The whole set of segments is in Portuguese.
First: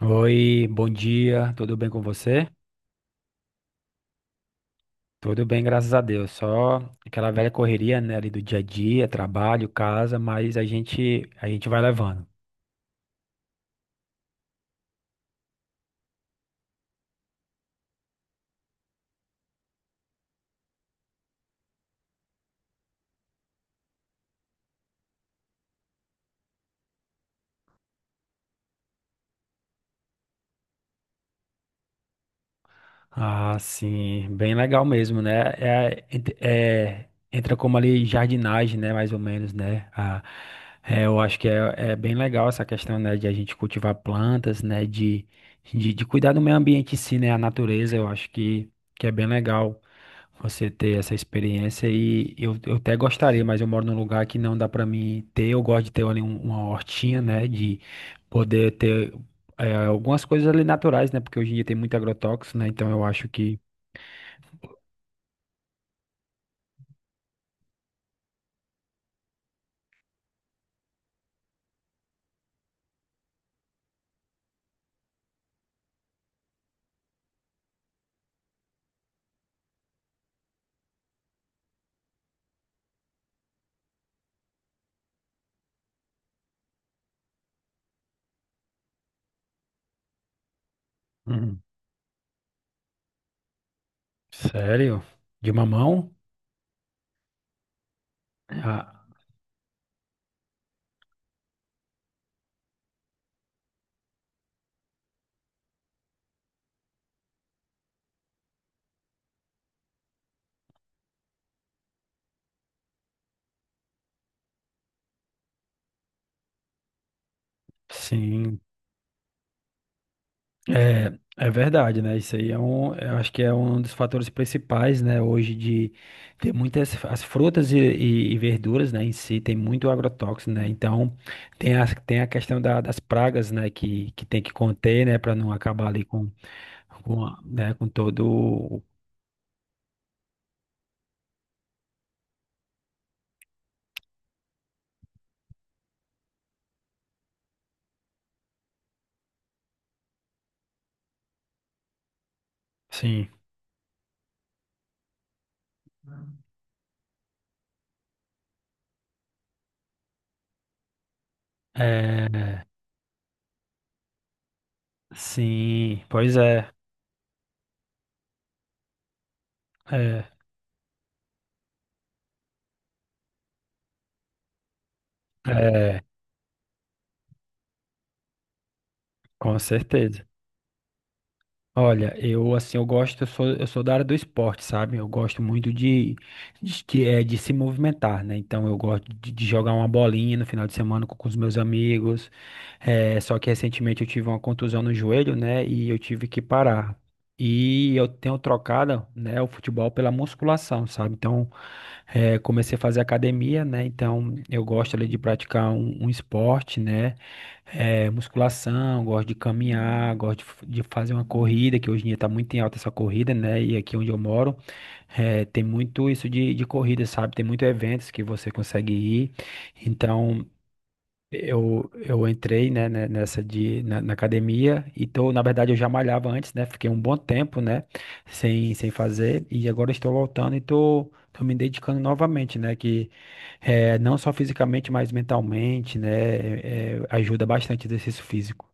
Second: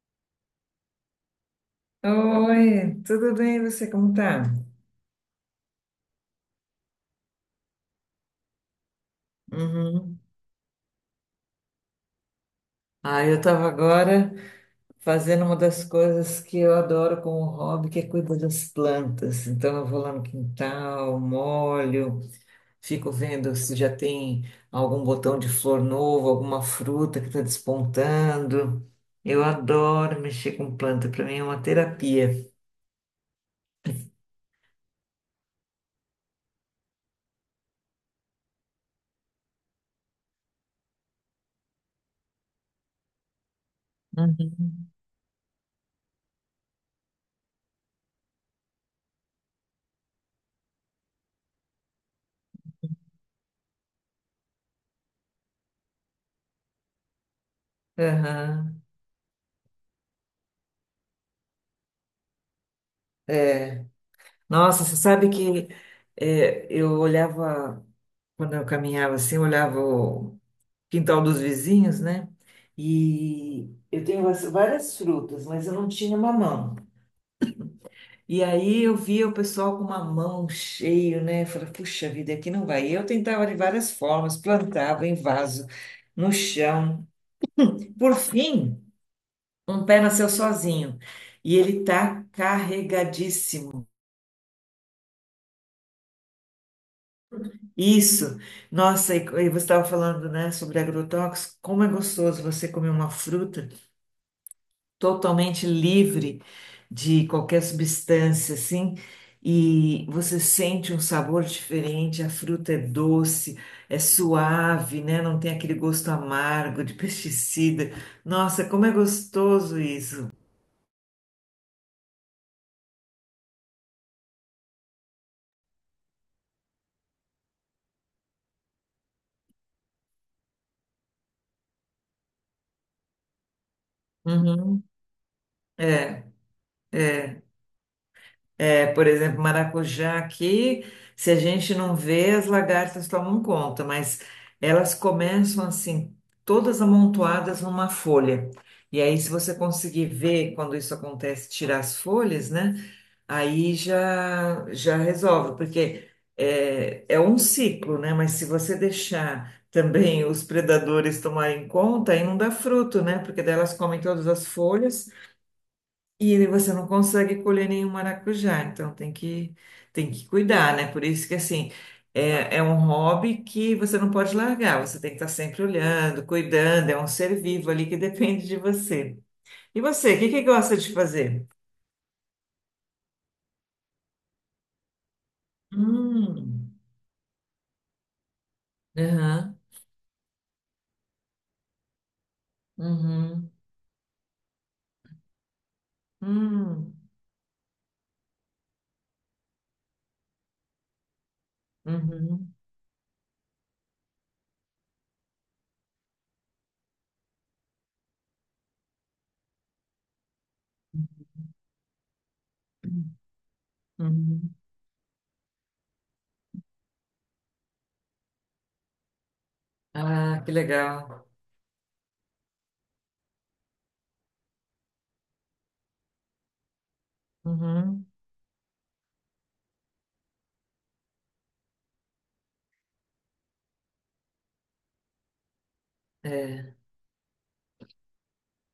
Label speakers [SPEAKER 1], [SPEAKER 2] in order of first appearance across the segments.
[SPEAKER 1] Oi, bom dia, tudo bem com você?
[SPEAKER 2] Oi, tudo bem? E você, como tá?
[SPEAKER 1] Tudo bem, graças a Deus. Só aquela velha correria, né, ali do dia a dia, trabalho, casa,
[SPEAKER 2] Uhum.
[SPEAKER 1] mas a gente vai levando.
[SPEAKER 2] Ah, eu estava agora fazendo uma das coisas que eu adoro como hobby, que é cuidar das plantas. Então, eu vou lá no quintal, molho, fico vendo se já tem algum botão de flor novo, alguma fruta que está despontando. Eu adoro mexer com planta, para mim é uma terapia.
[SPEAKER 1] Ah, sim, bem legal mesmo, né? É, entra como ali jardinagem, né? Mais ou menos, né? Ah, é, eu acho que é bem legal essa questão, né? De a gente cultivar plantas, né?
[SPEAKER 2] Uhum.
[SPEAKER 1] De, cuidar do meio ambiente em si, né? A natureza, eu acho que é bem legal você ter essa experiência, e eu até gostaria, mas eu moro num lugar que não dá para mim ter. Eu gosto de ter ali uma hortinha, né? De poder
[SPEAKER 2] Aham.
[SPEAKER 1] ter algumas coisas ali naturais, né? Porque hoje em dia tem muito agrotóxico, né? Então eu acho que.
[SPEAKER 2] Nossa, você sabe que eu olhava. Quando eu caminhava assim, eu olhava o quintal dos vizinhos, né? E eu tenho várias frutas, mas eu não tinha mamão. E aí eu via o pessoal com mamão cheio, né? Eu falei, puxa vida, aqui não vai. E eu tentava de várias formas, plantava em vaso, no chão. Por fim, um pé nasceu sozinho. E
[SPEAKER 1] Hum,
[SPEAKER 2] ele tá carregadíssimo.
[SPEAKER 1] sério? De mamão?
[SPEAKER 2] Isso.
[SPEAKER 1] Ah,
[SPEAKER 2] Nossa, e você estava falando, né, sobre agrotóxicos. Como é gostoso você comer uma fruta totalmente livre de qualquer substância, assim, e você sente um sabor diferente, a fruta é doce, é suave, né? Não tem aquele gosto amargo de pesticida.
[SPEAKER 1] sim.
[SPEAKER 2] Nossa, como é gostoso isso.
[SPEAKER 1] É, é verdade, né? Isso aí eu acho que é um dos fatores principais, né? Hoje de ter muitas as frutas e verduras, né? Em si tem muito agrotóxico, né? Então tem a, questão das pragas, né? Que tem que
[SPEAKER 2] Uhum.
[SPEAKER 1] conter, né? Para não acabar ali
[SPEAKER 2] É.
[SPEAKER 1] com, né? Com todo,
[SPEAKER 2] É, por exemplo, maracujá aqui, se a gente não vê, as lagartas tomam conta, mas elas começam assim, todas amontoadas numa folha. E aí, se você conseguir ver quando isso acontece, tirar as folhas, né?
[SPEAKER 1] sim.
[SPEAKER 2] Aí já resolve, porque é um ciclo, né? Mas se você deixar também os predadores tomarem conta, aí não dá
[SPEAKER 1] É,
[SPEAKER 2] fruto, né? Porque daí elas comem todas as folhas.
[SPEAKER 1] sim, pois
[SPEAKER 2] E você não consegue colher nenhum maracujá, então tem
[SPEAKER 1] é,
[SPEAKER 2] que cuidar, né? Por isso que, assim, é um hobby que você não pode largar, você tem que estar sempre
[SPEAKER 1] é,
[SPEAKER 2] olhando, cuidando, é um ser vivo ali que depende de você.
[SPEAKER 1] com
[SPEAKER 2] E você, o
[SPEAKER 1] certeza.
[SPEAKER 2] que que gosta de fazer?
[SPEAKER 1] Olha, eu assim, eu gosto, eu sou da área do esporte, sabe? Eu gosto muito de,
[SPEAKER 2] Hum,
[SPEAKER 1] de, que é, de se movimentar, né? Então eu gosto de
[SPEAKER 2] aham,
[SPEAKER 1] jogar uma bolinha no final de semana com os meus amigos. É, só que
[SPEAKER 2] uhum,
[SPEAKER 1] recentemente eu tive uma contusão no joelho, né? E eu tive que
[SPEAKER 2] hum,
[SPEAKER 1] parar. E eu tenho trocado, né, o futebol pela musculação, sabe? Então,
[SPEAKER 2] uhum,
[SPEAKER 1] comecei a fazer academia, né? Então, eu gosto ali de praticar um esporte, né? É, musculação, gosto de caminhar, gosto de fazer uma corrida, que hoje em dia tá muito em alta essa corrida, né? E aqui onde eu
[SPEAKER 2] uhum.
[SPEAKER 1] moro, tem muito isso de corrida, sabe? Tem muitos eventos que você consegue ir.
[SPEAKER 2] Ah,
[SPEAKER 1] Então,
[SPEAKER 2] que legal.
[SPEAKER 1] eu entrei, né, na academia, então, na verdade, eu já malhava antes, né, fiquei um bom tempo, né,
[SPEAKER 2] Uhum,
[SPEAKER 1] sem fazer, e agora estou voltando e tô me dedicando novamente, né, que é, não só fisicamente, mas mentalmente, né,
[SPEAKER 2] é.
[SPEAKER 1] ajuda bastante o exercício físico.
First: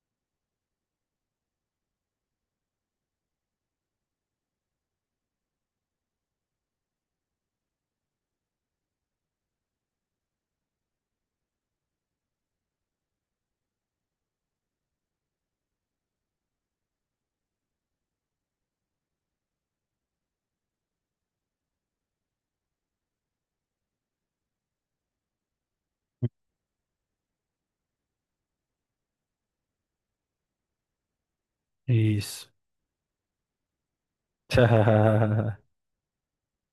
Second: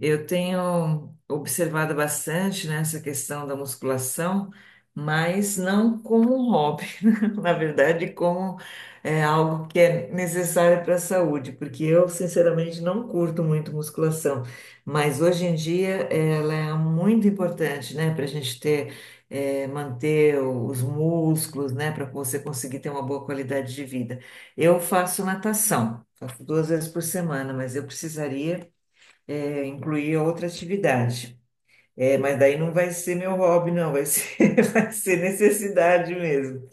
[SPEAKER 2] Eu tenho observado bastante, né, essa questão da musculação, mas não como um hobby, na verdade, como é, algo que é necessário para a saúde, porque eu, sinceramente, não curto muito musculação, mas hoje em dia ela é muito importante, né, para a gente ter, é, manter os músculos, né, para você conseguir ter uma boa qualidade de vida. Eu faço natação, faço duas vezes por semana, mas eu precisaria incluir outra atividade. É, mas
[SPEAKER 1] Isso.
[SPEAKER 2] daí não vai ser meu hobby, não, vai ser, vai ser necessidade mesmo.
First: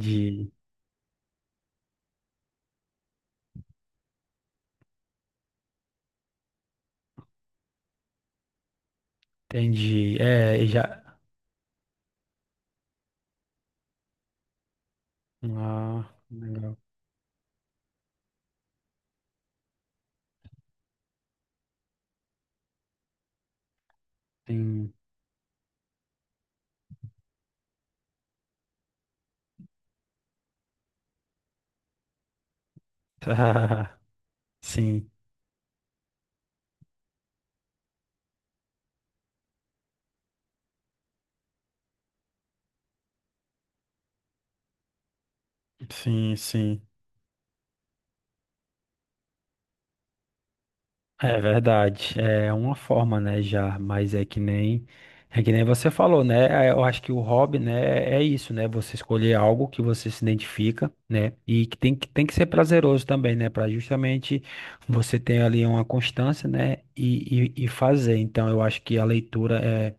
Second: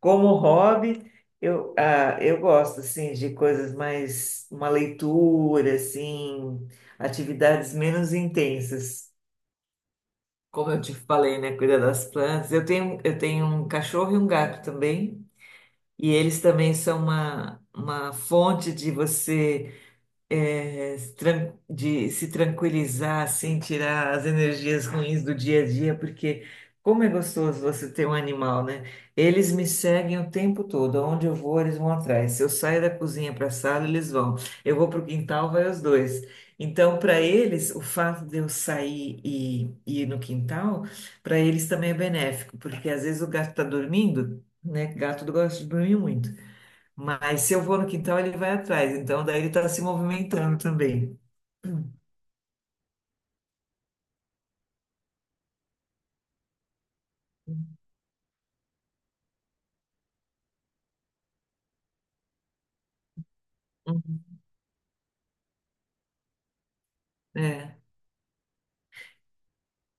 [SPEAKER 2] Como hobby, eu, ah, eu gosto, assim, de coisas mais, uma leitura, assim, atividades menos intensas.
[SPEAKER 1] entendi. É, e
[SPEAKER 2] Como eu te
[SPEAKER 1] já...
[SPEAKER 2] falei, né, cuidar das plantas. Eu tenho um cachorro e um gato também,
[SPEAKER 1] Ah,
[SPEAKER 2] e eles também
[SPEAKER 1] legal.
[SPEAKER 2] são uma fonte de você é, se tran- de se tranquilizar, assim, tirar as energias
[SPEAKER 1] Sim.
[SPEAKER 2] ruins do dia a dia, porque como é gostoso você ter um animal, né? Eles me seguem o tempo todo, aonde eu vou, eles vão atrás. Se eu saio da cozinha para a sala, eles vão. Eu vou para o
[SPEAKER 1] Sim,
[SPEAKER 2] quintal, vai os dois. Então, para eles, o fato de eu sair e ir no quintal, para eles também é benéfico, porque às vezes o gato está dormindo, né? Gato gosta de dormir muito.
[SPEAKER 1] sim, sim.
[SPEAKER 2] Mas se eu vou no quintal, ele vai atrás. Então, daí ele está se movimentando também.
[SPEAKER 1] É verdade, é uma forma, né, já, mas é que nem você falou, né? Eu acho que o hobby, né, é isso, né? Você escolher algo que você se identifica, né? E que tem que ser prazeroso também, né, para
[SPEAKER 2] Uhum.
[SPEAKER 1] justamente você ter ali uma constância, né, e
[SPEAKER 2] É.
[SPEAKER 1] fazer. Então, eu acho que a leitura é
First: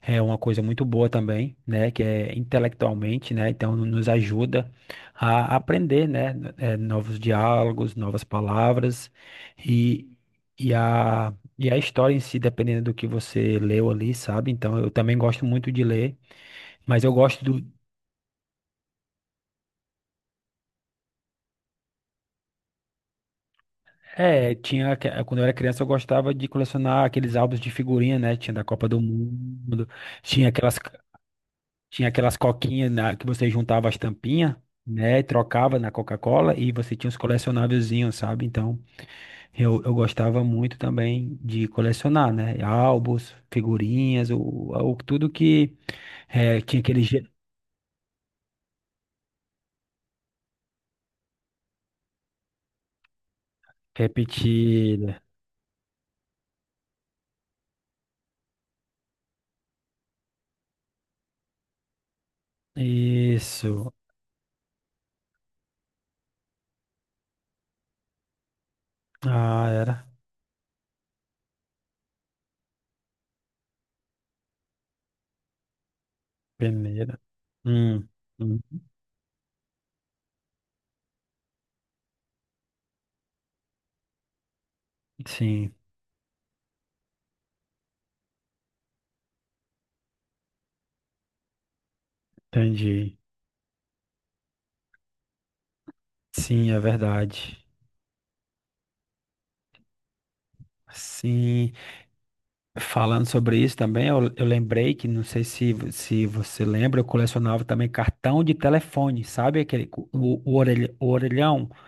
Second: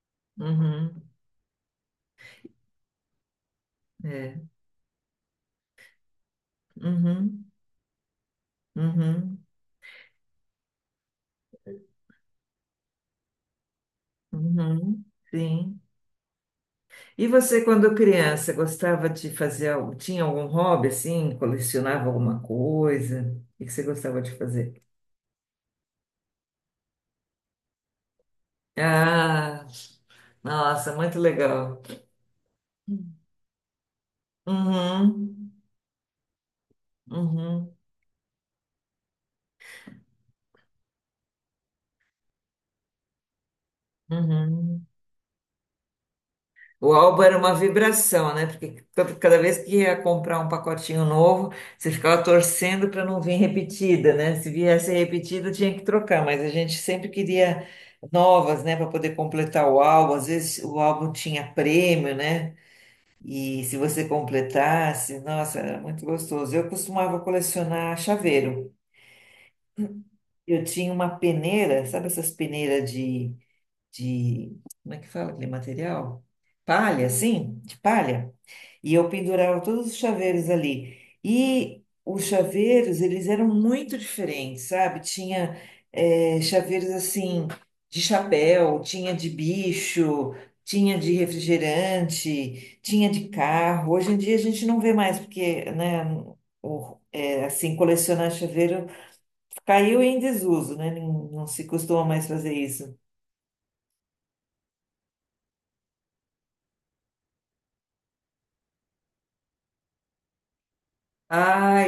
[SPEAKER 1] é uma coisa muito
[SPEAKER 2] Uhum.
[SPEAKER 1] boa também, né, que é intelectualmente, né? Então, nos
[SPEAKER 2] É.
[SPEAKER 1] ajuda a aprender, né, novos
[SPEAKER 2] Uhum.
[SPEAKER 1] diálogos, novas palavras.
[SPEAKER 2] Uhum.
[SPEAKER 1] E, e a história em si, dependendo do que você leu ali, sabe? Então, eu
[SPEAKER 2] Uhum.
[SPEAKER 1] também gosto muito
[SPEAKER 2] Sim.
[SPEAKER 1] de ler, mas eu
[SPEAKER 2] E
[SPEAKER 1] gosto
[SPEAKER 2] você,
[SPEAKER 1] do.
[SPEAKER 2] quando criança, gostava de fazer algo? Tinha algum hobby assim? Colecionava alguma coisa? O que você gostava de
[SPEAKER 1] É,
[SPEAKER 2] fazer?
[SPEAKER 1] tinha. Quando eu era criança, eu gostava de colecionar aqueles álbuns de figurinha, né? Tinha da Copa do
[SPEAKER 2] Ah,
[SPEAKER 1] Mundo, tinha aquelas,
[SPEAKER 2] nossa, muito legal.
[SPEAKER 1] tinha aquelas coquinhas que você juntava as tampinhas, né? E
[SPEAKER 2] Uhum.
[SPEAKER 1] trocava na Coca-Cola e você tinha os
[SPEAKER 2] Uhum.
[SPEAKER 1] colecionávelzinhos, sabe? Então, eu gostava muito também de colecionar, né? Álbuns, figurinhas,
[SPEAKER 2] Uhum.
[SPEAKER 1] tudo que. É, tinha
[SPEAKER 2] O
[SPEAKER 1] aquele
[SPEAKER 2] álbum era uma vibração, né? Porque cada vez que ia comprar um pacotinho novo, você ficava torcendo para não vir repetida, né? Se viesse
[SPEAKER 1] Repetida.
[SPEAKER 2] repetida, tinha que trocar, mas a gente sempre queria novas, né, para poder completar o álbum. Às vezes o álbum tinha prêmio, né? E se
[SPEAKER 1] Isso.
[SPEAKER 2] você completasse, nossa, era muito gostoso. Eu costumava colecionar chaveiro.
[SPEAKER 1] Ah, era.
[SPEAKER 2] Eu tinha uma peneira, sabe essas peneiras de, como é que fala aquele material? Palha,
[SPEAKER 1] Peneira.
[SPEAKER 2] assim, de
[SPEAKER 1] Hum,
[SPEAKER 2] palha.
[SPEAKER 1] hum,
[SPEAKER 2] E eu pendurava todos os chaveiros ali. E os chaveiros, eles eram muito diferentes, sabe? Tinha
[SPEAKER 1] sim,
[SPEAKER 2] chaveiros assim, de chapéu, tinha de bicho, tinha de refrigerante, tinha
[SPEAKER 1] entendi.
[SPEAKER 2] de carro. Hoje em dia a gente não vê mais, porque, né,
[SPEAKER 1] Sim, é verdade.
[SPEAKER 2] assim, colecionar chaveiro caiu em desuso, né? Não, não se
[SPEAKER 1] Sim,
[SPEAKER 2] costuma mais fazer isso.
[SPEAKER 1] falando sobre isso também, eu lembrei que, não sei se, se você lembra, eu colecionava também cartão de telefone, sabe? Aquele, o orelhão.
[SPEAKER 2] Ah,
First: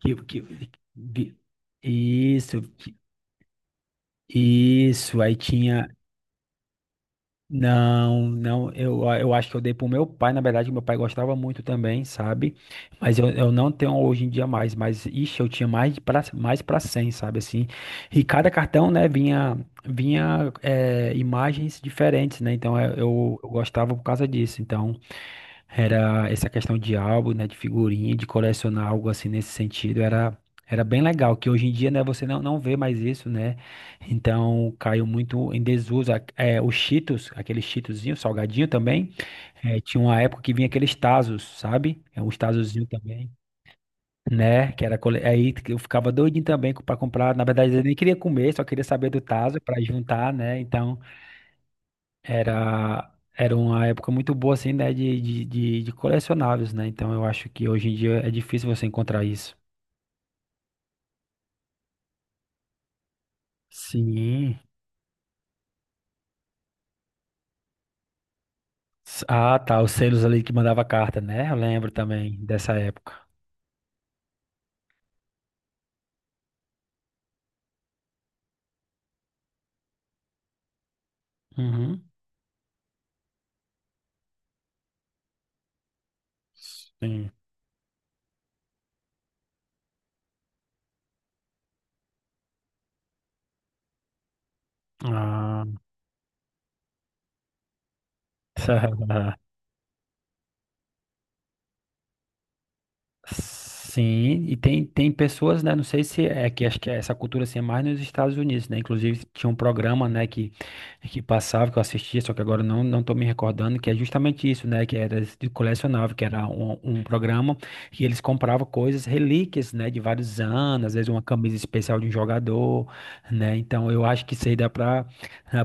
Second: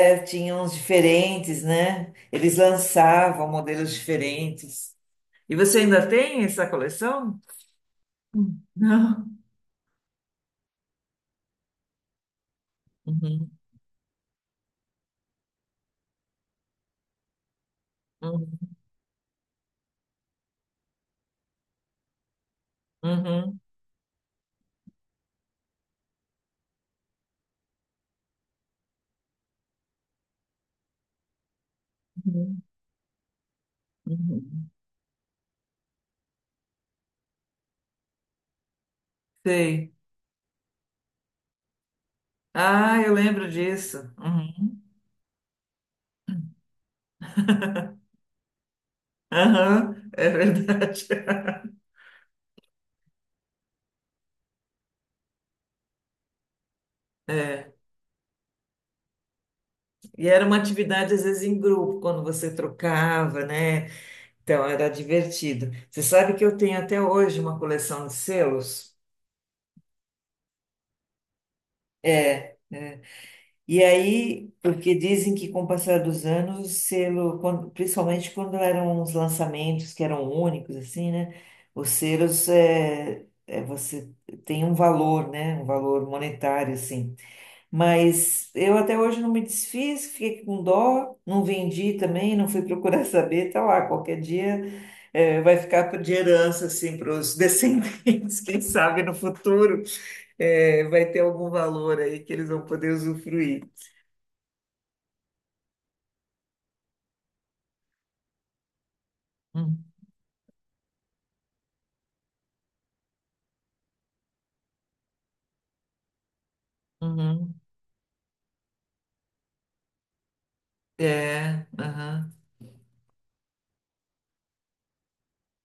[SPEAKER 1] Que, que,
[SPEAKER 2] tinha uns
[SPEAKER 1] que-
[SPEAKER 2] diferentes, né? Eles
[SPEAKER 1] isso, que-
[SPEAKER 2] lançavam modelos diferentes.
[SPEAKER 1] isso. Aí
[SPEAKER 2] E você
[SPEAKER 1] tinha.
[SPEAKER 2] ainda tem essa coleção?
[SPEAKER 1] Não,
[SPEAKER 2] Hum.
[SPEAKER 1] não, eu,
[SPEAKER 2] Não.
[SPEAKER 1] eu acho que eu dei pro meu pai, na verdade, meu pai gostava muito também, sabe? Mas eu
[SPEAKER 2] Uhum,
[SPEAKER 1] não tenho hoje em dia mais, mas ixi, eu tinha mais pra 100, sabe assim? E cada
[SPEAKER 2] uhum,
[SPEAKER 1] cartão, né, vinha imagens diferentes, né? Então eu
[SPEAKER 2] uhum,
[SPEAKER 1] gostava por causa disso. Então era essa questão de álbum, né, de figurinha, de colecionar algo assim nesse sentido, era bem legal, que hoje em dia, né, você não
[SPEAKER 2] uhum,
[SPEAKER 1] vê mais isso, né?
[SPEAKER 2] uhum.
[SPEAKER 1] Então caiu muito em desuso. É, os Cheetos, aquele Cheetozinho salgadinho também.
[SPEAKER 2] Sei.
[SPEAKER 1] Tinha uma época que vinha aqueles Tazos, sabe? É um Tazozinho
[SPEAKER 2] Ah, eu
[SPEAKER 1] também.
[SPEAKER 2] lembro disso.
[SPEAKER 1] Né?
[SPEAKER 2] Uhum.
[SPEAKER 1] Aí que eu ficava doidinho também para comprar. Na verdade, eu nem queria comer, só queria saber do taso para
[SPEAKER 2] Aham, é
[SPEAKER 1] juntar, né? Então
[SPEAKER 2] verdade.
[SPEAKER 1] era era uma época muito boa assim, né? De colecionáveis, né? Então eu acho que hoje em dia é difícil você encontrar isso.
[SPEAKER 2] E era uma atividade, às vezes, em grupo, quando você trocava, né?
[SPEAKER 1] Sim.
[SPEAKER 2] Então, era divertido. Você sabe que eu tenho até hoje uma coleção de selos?
[SPEAKER 1] Ah, tá. Os selos ali que mandava carta, né? Eu lembro também
[SPEAKER 2] É.
[SPEAKER 1] dessa época.
[SPEAKER 2] E aí, porque dizem que com o passar dos anos, o selo, quando- principalmente quando eram uns lançamentos que eram únicos, assim, né? Os
[SPEAKER 1] Uhum.
[SPEAKER 2] selos, você tem um valor, né? Um valor monetário, assim.
[SPEAKER 1] Sim.
[SPEAKER 2] Mas eu até hoje não me desfiz, fiquei com dó, não vendi também, não fui procurar saber, tá lá, qualquer dia, é, vai
[SPEAKER 1] Ah.
[SPEAKER 2] ficar de herança, assim, para os descendentes, quem sabe no futuro, é, vai ter algum valor aí que eles vão poder usufruir.
[SPEAKER 1] Sim, e tem, pessoas, né? Não sei se é que acho que é essa cultura assim é mais nos Estados Unidos, né? Inclusive tinha um
[SPEAKER 2] Hum.
[SPEAKER 1] programa, né, que passava, que eu assistia, só que agora não tô me recordando, que é justamente isso, né? Que era de colecionável, que era um programa
[SPEAKER 2] Uhum.
[SPEAKER 1] que eles compravam coisas, relíquias, né? De vários anos, às vezes uma camisa
[SPEAKER 2] É,
[SPEAKER 1] especial de um
[SPEAKER 2] aham,
[SPEAKER 1] jogador, né? Então eu acho que isso aí dá pra,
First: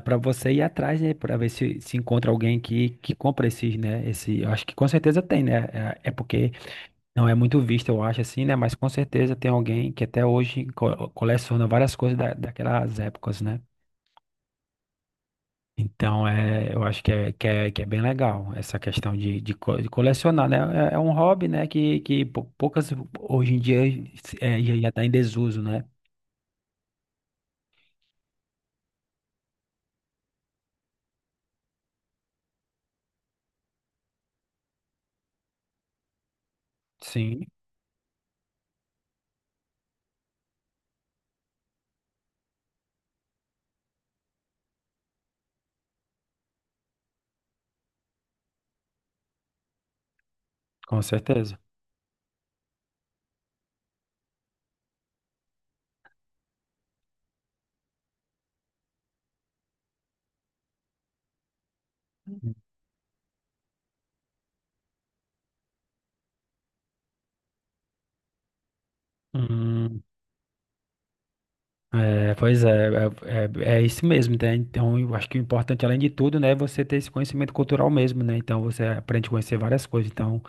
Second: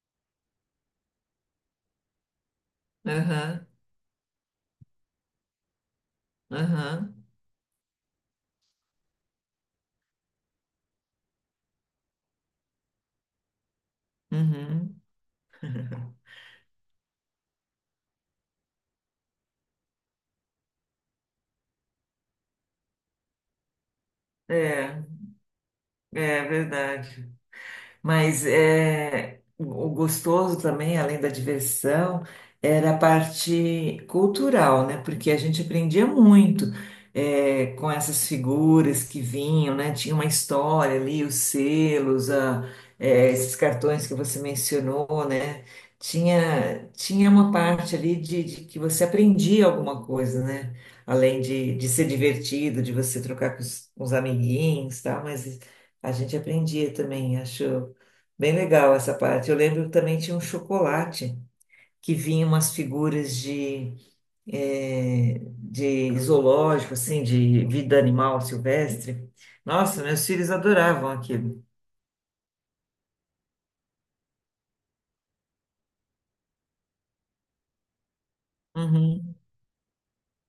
[SPEAKER 1] pra você ir atrás, né? Pra ver se encontra alguém que compra
[SPEAKER 2] aham,
[SPEAKER 1] esses, né? Esse, eu acho que com certeza tem, né? É, é porque.
[SPEAKER 2] aham,
[SPEAKER 1] Não é muito visto, eu acho, assim, né? Mas com certeza tem alguém que até hoje coleciona várias coisas daquelas épocas, né?
[SPEAKER 2] uhum.
[SPEAKER 1] Então, eu acho que é bem legal essa questão de colecionar, né? É, um hobby, né? Que poucas hoje em dia já
[SPEAKER 2] É,
[SPEAKER 1] está em desuso, né?
[SPEAKER 2] é verdade. Mas é, o gostoso também, além da diversão, era a parte cultural, né? Porque a gente aprendia muito
[SPEAKER 1] Sim,
[SPEAKER 2] é, com essas figuras que vinham, né? Tinha uma história ali, os selos, esses cartões que você mencionou, né? Tinha, tinha uma parte ali de que você aprendia alguma coisa, né?
[SPEAKER 1] com
[SPEAKER 2] Além
[SPEAKER 1] certeza.
[SPEAKER 2] de ser divertido, de você trocar com os amiguinhos, e tal, mas a gente aprendia também, acho. Bem legal essa parte. Eu lembro que também tinha um chocolate que vinha umas figuras de, de zoológico, assim, de vida animal silvestre.
[SPEAKER 1] Hum,
[SPEAKER 2] Nossa, meus filhos adoravam aquilo.
[SPEAKER 1] pois é, é isso mesmo, né? Então, eu acho que o importante, além de tudo, né, é você ter esse conhecimento cultural mesmo, né? Então, você aprende a
[SPEAKER 2] Uhum.
[SPEAKER 1] conhecer várias coisas. Então,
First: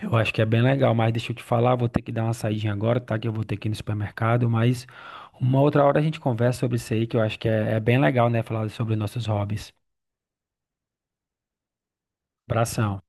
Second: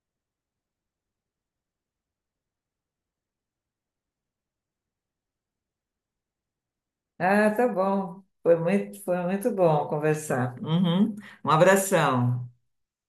[SPEAKER 1] eu acho que é bem legal, mas deixa eu te falar, vou ter que dar uma saidinha agora, tá? Que eu vou ter que ir no supermercado, mas uma outra hora a gente conversa sobre isso aí, que eu acho que
[SPEAKER 2] Ah, tá
[SPEAKER 1] é, é bem
[SPEAKER 2] bom.
[SPEAKER 1] legal, né? Falar sobre
[SPEAKER 2] Foi
[SPEAKER 1] nossos
[SPEAKER 2] muito
[SPEAKER 1] hobbies.
[SPEAKER 2] bom conversar. Uhum. Um abração.
[SPEAKER 1] Abração.